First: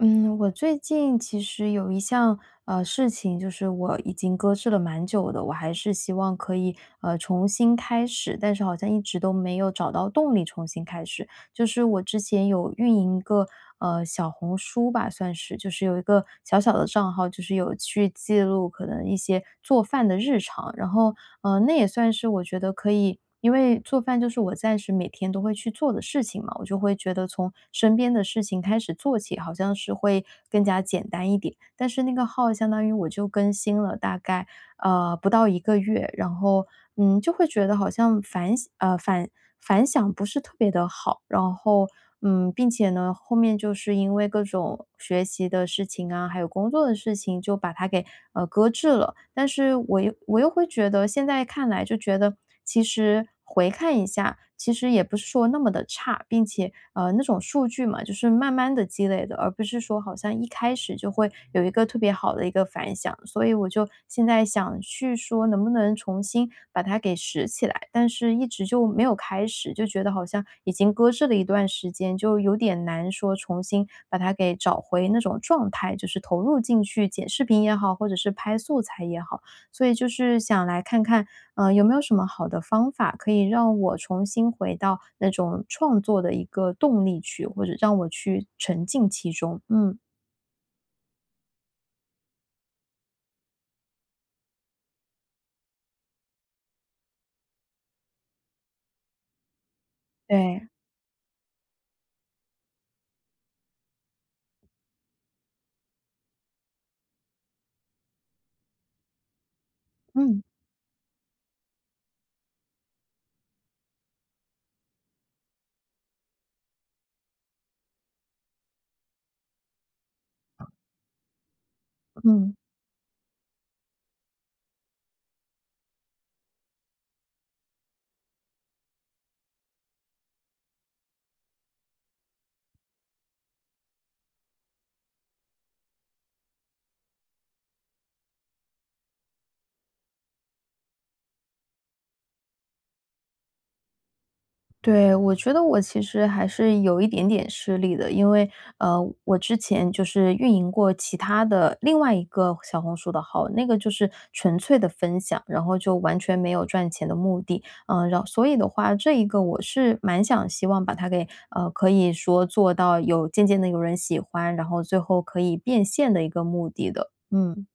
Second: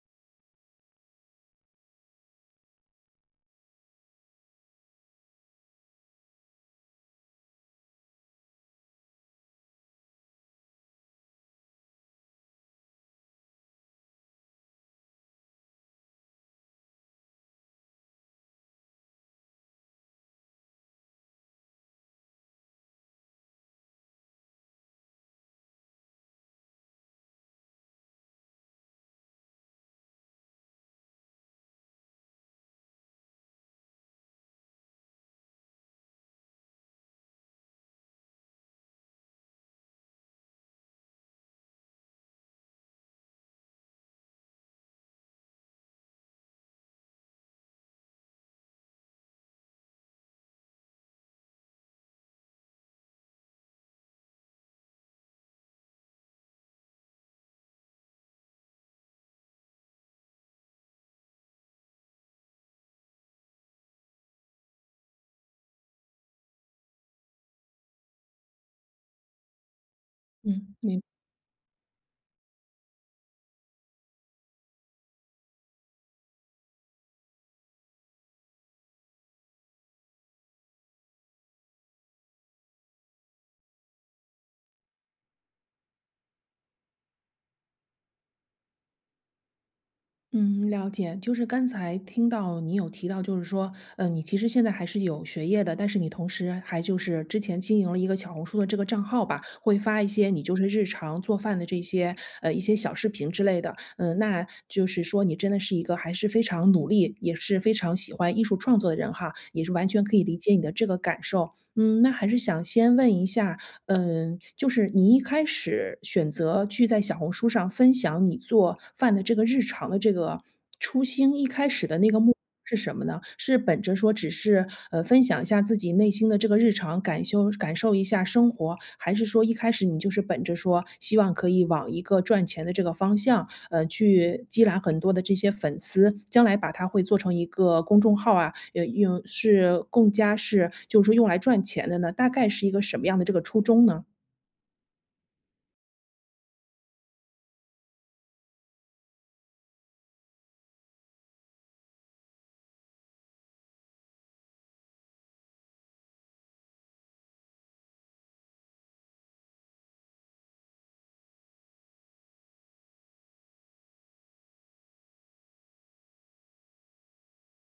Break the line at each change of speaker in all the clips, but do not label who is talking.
嗯，我最近其实有一项事情，就是我已经搁置了蛮久的，我还是希望可以重新开始，但是好像一直都没有找到动力重新开始。就是我之前有运营一个小红书吧，算是就是有一个小小的账号，就是有去记录可能一些做饭的日常，然后那也算是我觉得可以。因为做饭就是我暂时每天都会去做的事情嘛，我就会觉得从身边的事情开始做起，好像是会更加简单一点。但是那个号相当于我就更新了大概不到一个月，然后，就会觉得好像反省呃，反反响不是特别的好。然后，并且呢，后面就是因为各种学习的事情啊，还有工作的事情，就把它给，搁置了。但是我又会觉得现在看来就觉得，其实回看一下其实也不是说那么的差，并且，那种数据嘛，就是慢慢的积累的，而不是说好像一开始就会有一个特别好的一个反响。所以我就现在想去说能不能重新把它给拾起来，但是一直就没有开始，就觉得好像已
嗯，
经
明
搁置了一段时间，就有点难说重新把它给找回那种状态，就是投入进去剪视频也好，或者是拍素材也好。所以就是想来看看有没有什么好的方法可以让我重新回到那种创作的一个动力去，或者让我去沉浸其中？嗯，
嗯，了解。就是刚才听到你有提到，就是说，你其实现在还是有学业的，但是你同时还就是之前经营了一个小红书的这个账号吧，会发一些你就是
对，
日常做饭的这些一些小视频之类的。嗯、那就是说你真的是一个还是非常努力，也是非常喜欢艺术创作的人哈，也是完全可以理
嗯
解你的这个感受。嗯，那还是想先问一下，嗯，就是你一开始选择去在小红书上分享你做饭的这个日常的这个
嗯。
是什么呢？是本着说只是，分享一下自己内心的这个日常感受，感受一下生活，还是说一开始你就是本着说希望可以往一个赚钱的这个方向，去积攒很多的这些粉丝，将来把它会做成一个公众号啊，用是更加是就是说用来赚钱的呢？大概是一个什么样的这个初衷呢？
对，我觉得我其实还是有一点点失利的，因为呃，我之前就是运营过其他的另外一个小红书的号，那个就是纯粹的分享，然后就完全没有赚钱的目的，然后所以的话，这一个我是蛮想希望把它给可以说做到有渐渐的有人喜欢，然后最后可以变现的一个目的的，嗯，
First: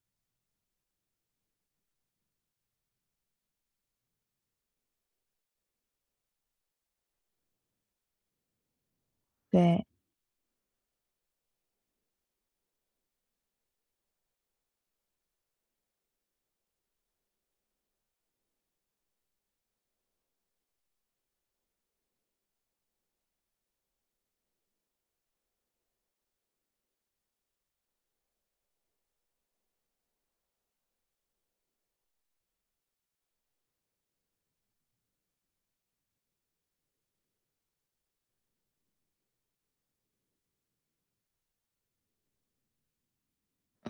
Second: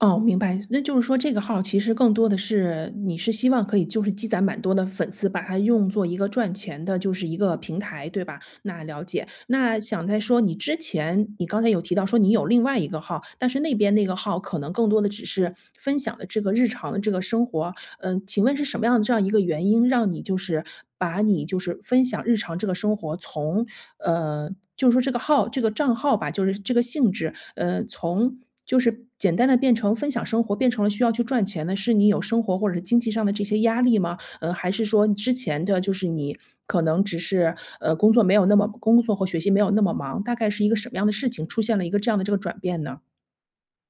哦，明白。那就是说这个号其实更多的是你是希望可以就是积攒蛮多的粉丝，把它用作一个赚钱的，就是一个平台，对吧？那了解。那
对。
想再说，你之前你刚才有提到说你有另外一个号，但是那边那个号可能更多的只是分享的这个日常的这个生活，嗯，请问是什么样的这样一个原因，让你就是把你就是分享日常这个生活从，呃，就是说这个号这个账号吧，就是这个性质，从就是简单的变成分享生活，变成了需要去赚钱的，是你有生活或者是经济上的这些压力吗？还是说之前的就是你可能只是，工作没有那么工作和学习没有那么忙，大概是一个什么样的事情，出现了一个这样的这个转变呢？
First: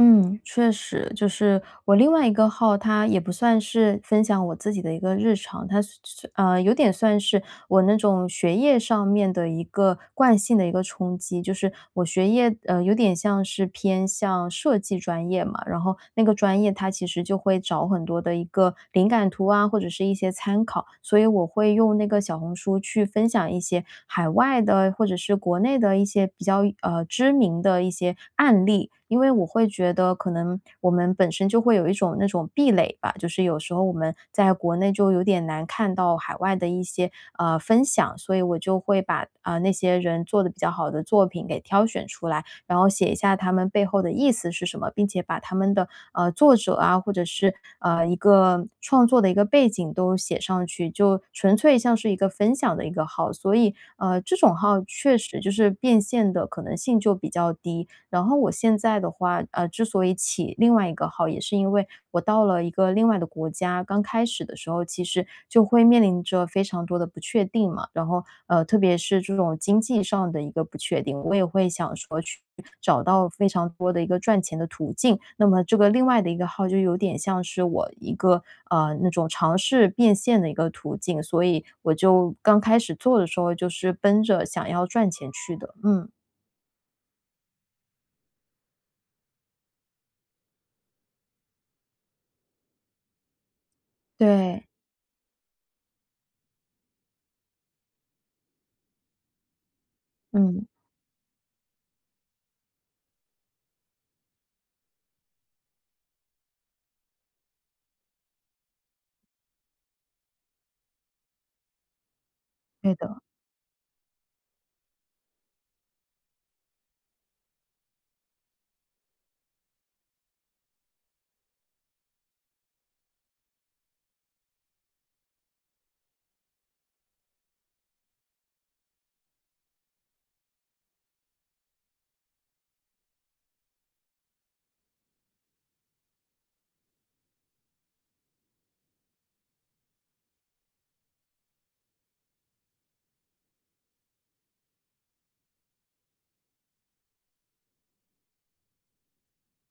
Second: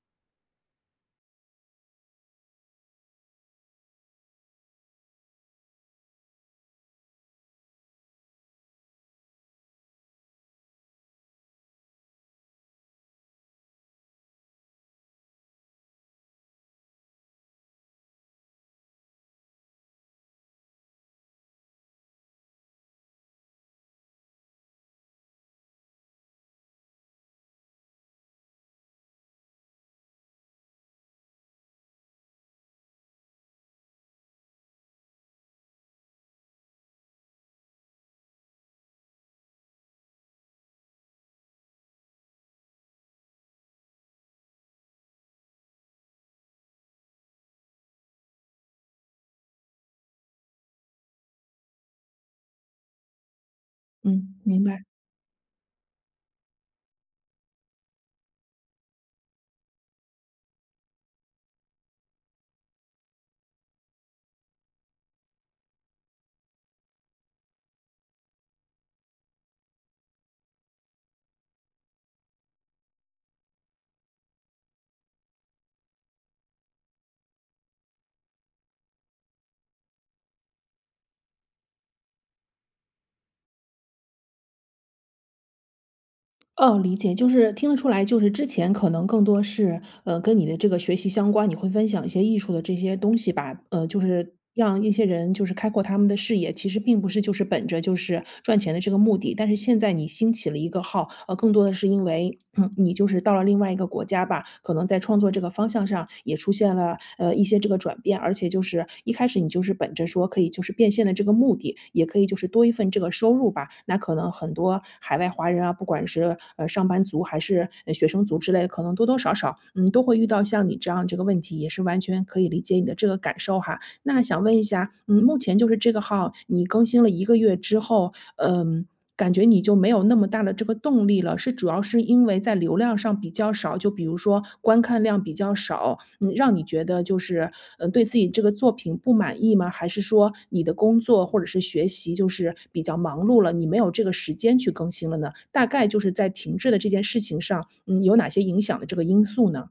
嗯，确实，就是我另外一个号，它也不算是分享我自己的一个日常，它是有点算是我那种学业上面的一个惯性的一个冲击。就是我学业有点像是偏向设计专业嘛，然后那个专业它其实就会找很多的一个灵感图啊，或者是一些参考，所以我会用那个小红书去分享一些海外的或者是国内的一些比较知名的一些案例，因为我会觉得可能我们本身就会有一种那种壁垒吧，就是有时候我们在国内就有点难看到海外的一些分享，所以我就会把那些人做的比较好的作品给挑选出来，然后写一下他们背后的意思是什么，并且把他们的作者啊，或者是一个创作的一个背景都写上去，就纯粹像是一个分享的一个号。所以，
嗯。
这种
明
号
白。
确实就是变现的可能性就比较低。然后我现在的话，之所以起另外一个号，也是因为我到了一个另外的国家，刚开始的时候其实就会面临着非常多的不确定嘛。然后，特别是这种经济上的一个不确定，我也会想说去找到非常多的一个赚钱的途径。那么这个另外的一个号就有点像是我一个，那种尝试变现的一个途径，所以我就刚开始做的时候就是奔着想要赚钱去的。嗯，
哦，理解，就是听得出来，就是之前可能更多是，跟你的这个学习相关，你会分享一些艺术的这些东西吧，就是
对，
让一些人就是开阔他们的视野，其实并不是就是本着就是赚钱的这个目的，但是现在你兴起了
嗯，
一个号，更多的是因为嗯，你就是到了另外一个国家吧，可能在创作这个方向上也出现了一些这个转变，而且就是一开始你就是本着说可以就是变现的这个目的，也可以就是多一份
对
这个
的。
收入吧。那可能很多海外华人啊，不管是上班族还是学生族之类的，可能多多少少嗯都会遇到像你这样这个问题，也是完全可以理解你的这个感受哈。那想问一下，嗯，目前就是这个号你更新了一个月之后，嗯，感觉你就没有那么大的这个动力了，是主要是因为在流量上比较少，就比如说观看量比较少，嗯，让你觉得就是，嗯对自己这个作品不满意吗？还是说你的工作或者是学习就是比较忙碌了，你没有这个时间去更新了呢？大概就是在停滞的这件事情上，嗯，有哪些影响的这个因素呢？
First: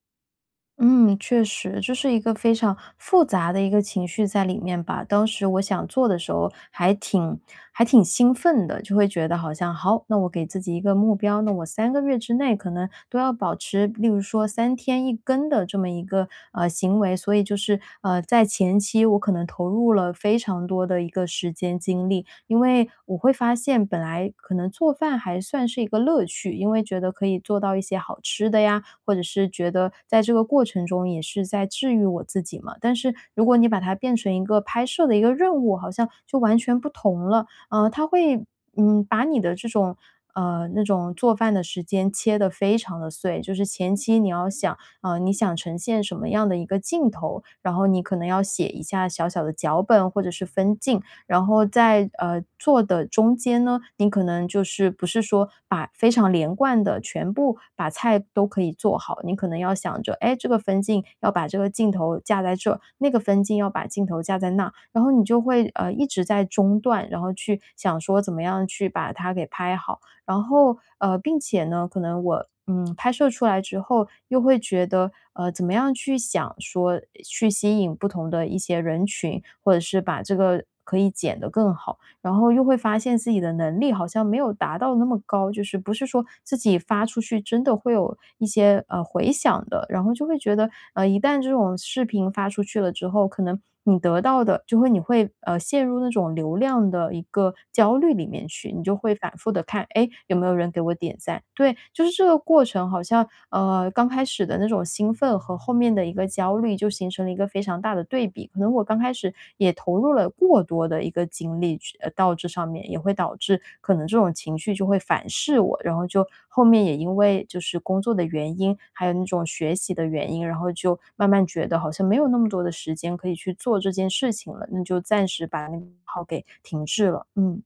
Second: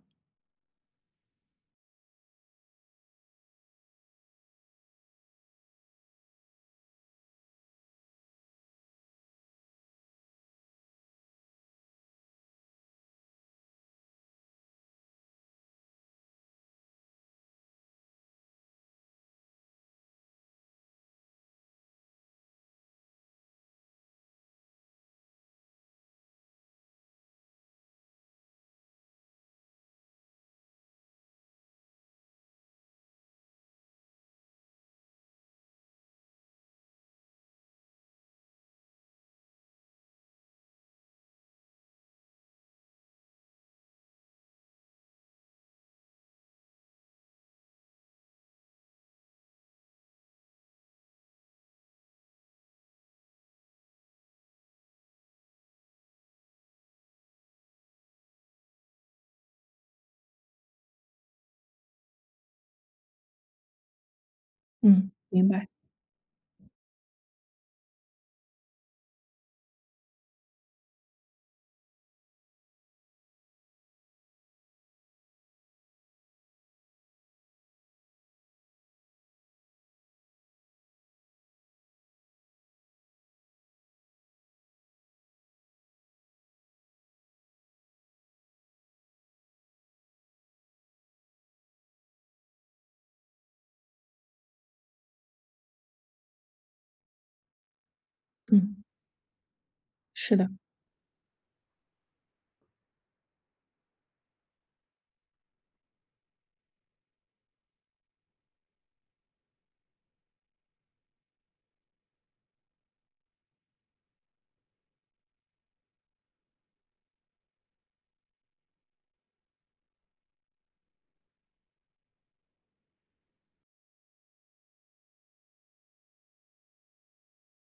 嗯，确实，这是一个非常复杂的一个情绪在里面吧。当时我想做的时候，还挺兴奋的，就会觉得好像好，那我给自己一个目标，那我三个月之内可能都要保持，例如说三天一根的这么一个行为。所以就是在前期我可能投入了非常多的一个时间精力，因为我会发现本来可能做饭还算是一个乐趣，因为觉得可以做到一些好吃的呀，或者是觉得在这个过程中也是在治愈我自己嘛。但是如果你把它变成一个拍摄的一个任务，好像就完全不同了。它会把你的这种那种做饭的时间切得非常的碎，就是前期你要想，你想呈现什么样的一个镜头，然后你可能要写一下小小的脚本或者是分镜，然后在做的中间呢，你可能就是不是说把非常连贯的全部把菜都可以做好，你可能要想着，哎，这个分镜要把这个镜头架在这，那个分镜要把镜头架在那，然后
嗯，
你就
明
会
白，
一直在中断，然后去想说怎么样去把它给拍好。然后，并且呢，可能我，拍摄出来之后，又会觉得，怎么样去想说去吸引不同的一些人群，或者是把这个可以剪得更好。然后又会发现自己的能力好像没有达到那么高，就是不是说自己发出去真的会有一些回响的，然后就会觉得一旦这种视频发出去了之后，可能你得到的你会陷入那种流量的一个焦虑里面去，
嗯，
你就会反复的看，哎，
是
有没
的。
有人给我点赞？对，就是这个过程好像刚开始的那种兴奋和后面的一个焦虑就形成了一个非常大的对比。可能我刚开始也投入了过多的一个精力去到这上面，也会导致可能这种情绪就会反噬我，然后就后面也因为就是工作的原因，还有那种学习的原因，然后就慢慢觉得好像没有那么多的时间可以去做这件事情了，那就暂时把那个号给停滞了。嗯，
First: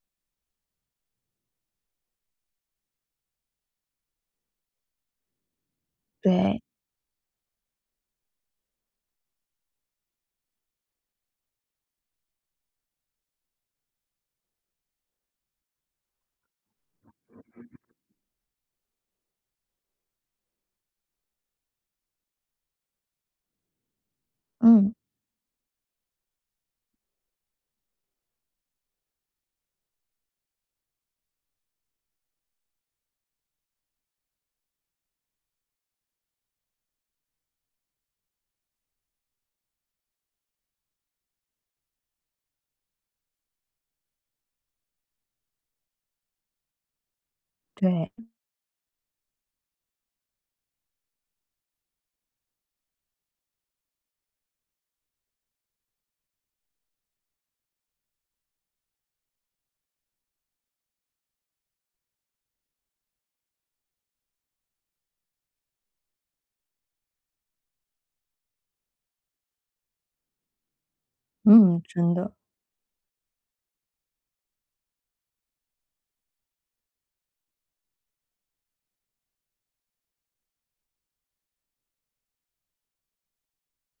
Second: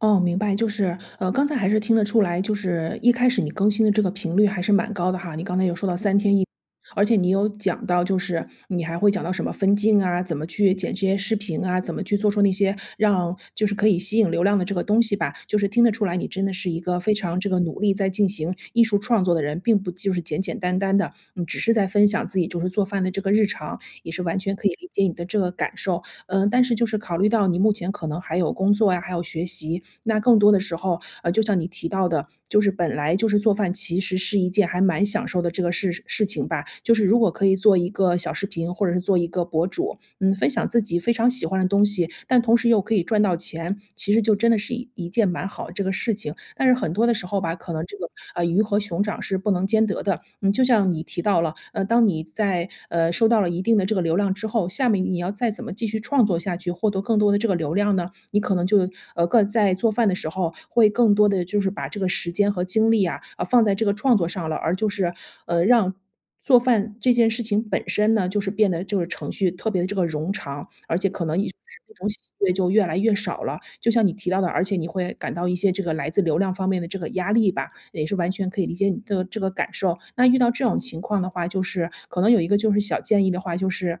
哦，明白，就是，刚才还是听得出来，就是一开始你更新的这个频率还是蛮高的哈。你刚才有说到三天一，
对，
而且你有讲到，就是你还会讲到什么分镜啊，怎么去剪这些视频啊，怎么去做出那些让就是可以吸引流量的这个东西吧。就是听得出来，你真的是一个非常这个努力在进行艺术创作的人，并不就是简简单单的，嗯，只是在分享自己就是做饭的这个日常，也是完全可以理
嗯，
解你的这个感受。嗯，但是就是考虑到你目前可能还有工作呀，还有学习，那更多的时候，就像你提到的，就是本来就是做饭其实是一件还蛮享受的这个事事情吧，就是如果可以做一个小视频，或者是做一个博主，嗯，分享自己非常喜欢的东西，西但同时又可以赚到钱，其实就真的是一一件蛮好的这个事情。但是很多的时候吧，可能这个，
对，
鱼和熊掌是不能兼得的。嗯，就像你提到了，当你在，收到了一定的这个流量之后，下面你要再怎么继续创作下去，获得更多的这个流量呢？你可能就更在做饭的时候会更多的就是把这个时间和精力啊，放在这个创作上了，而就是让。做饭这件事情本身呢，就是变得就是程序特别的这个冗长，而且可能也就是
嗯，
那种
真
喜
的，
悦就越来越少了。就像你提到的，而且你会感到一些这个来自流量方面的这个压力吧，也是完全可以理解你的这个感受。那遇到这种情况的话，就是可能有一个就是小建议的话，就是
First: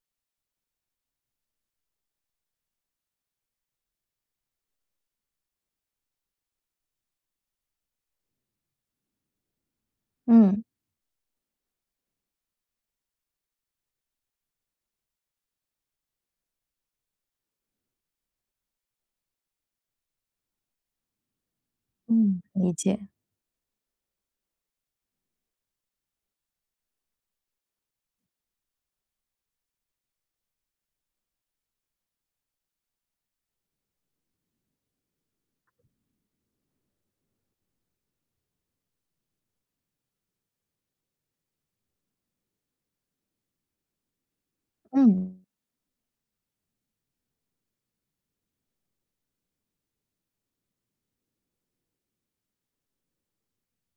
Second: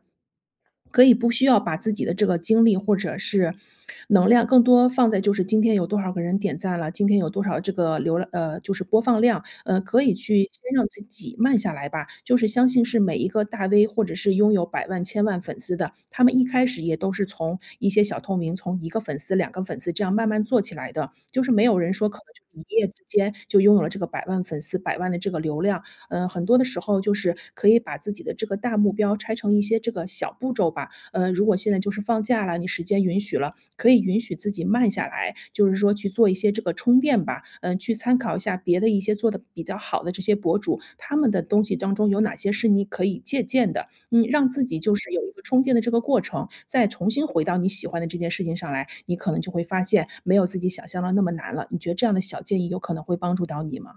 可以不需要把自己的这个精力或者是能量更多放在就是今天有多少个人点赞了，今天有多少这个流览就是播放量，可以去先
嗯，
让自己慢下来吧。就是相信是每一个大 V 或者是拥有百万、千万粉丝的，他们一开始也都是从一些小透明，从一个粉丝、两个粉丝这样慢慢做起来的。就是没有人说可能
嗯，
就
理
一夜之
解，
间就拥有了这个百万粉丝、百万的这个流量，嗯，很多的时候就是可以把自己的这个大目标拆成一些这个小步骤吧。嗯，如果现在就是放假了，你时间允许了，可以允许自己慢下来，就是说去做一些这个充电吧。嗯、去参考一下别的一些做的比较好的这些博主，他们的东西当中有哪些是你可以借鉴的。嗯，让自己就是有一
嗯。
个充电的这个过程，再重新回到你喜欢的这件事情上来，你可能就会发现没有自己想象的那么难了。你觉得这样的小建议有可能会帮助到你吗？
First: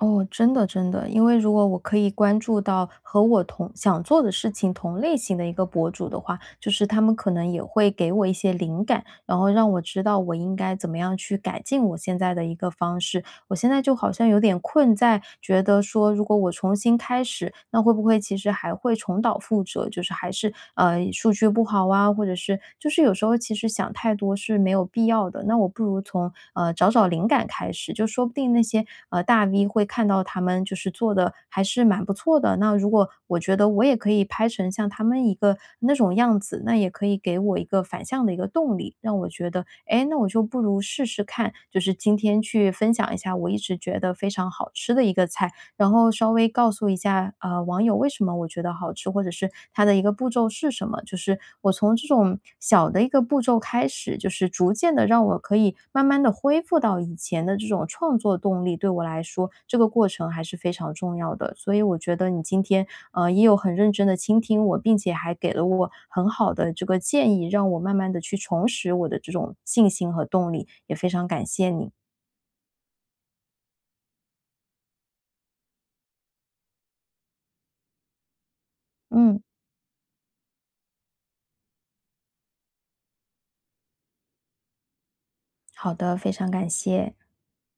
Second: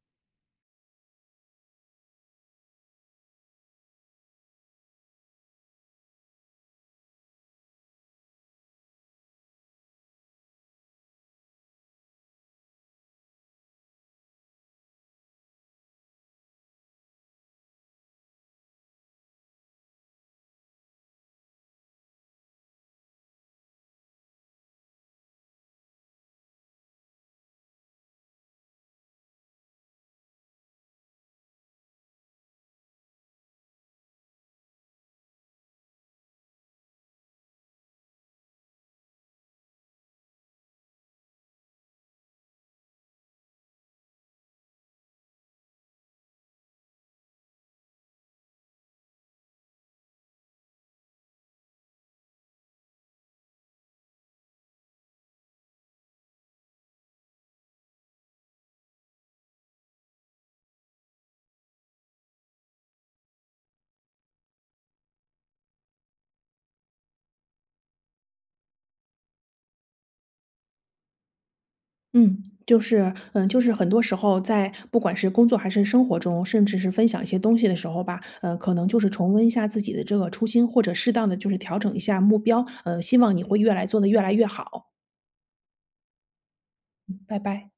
哦，真的真的，因为如果我可以关注到和我同想做的事情同类型的一个博主的话，就是他们可能也会给我一些灵感，然后让我知道我应该怎么样去改进我现在的一个方式。我现在就好像有点困在，觉得说如果我重新开始，那会不会其实还会重蹈覆辙？就是还是数据不好啊，或者是就是有时候其实想太多是没有必要的。那我不如从找找灵感开始，就说不定那些大 V 会看到他们就是做的还是蛮不错的，那如果我觉得我也可以拍成像他们一个那种样子，那也可以给我一个反向的一个动力，让我觉得，哎，那我就不如试试看，就是今天去分享一下我一直觉得非常好吃的一个菜，然后稍微告诉一下啊，网友为什么我觉得好吃，或者是它的一个步骤是什么。就是我从这种小的一个步骤开始，就是逐渐的让我可以慢慢的恢复到以前的这种创作动力，对我来说，这个过程还是非常重要的。所以我觉得你今天，也有很认真的倾听我，并且还给了我很好的这个建议，让我慢慢的去重拾我的这种信心和动力，也非常感谢你。
嗯，就是，嗯，就是很多时候在不管是工作还是生活中，甚至是分享一些东西的时候吧，可能就是重
嗯，
温一下自己的这个初心，或者适当的就是调整一下目标，希望你会越来做的越来越好，
好的，非常感谢。
拜拜。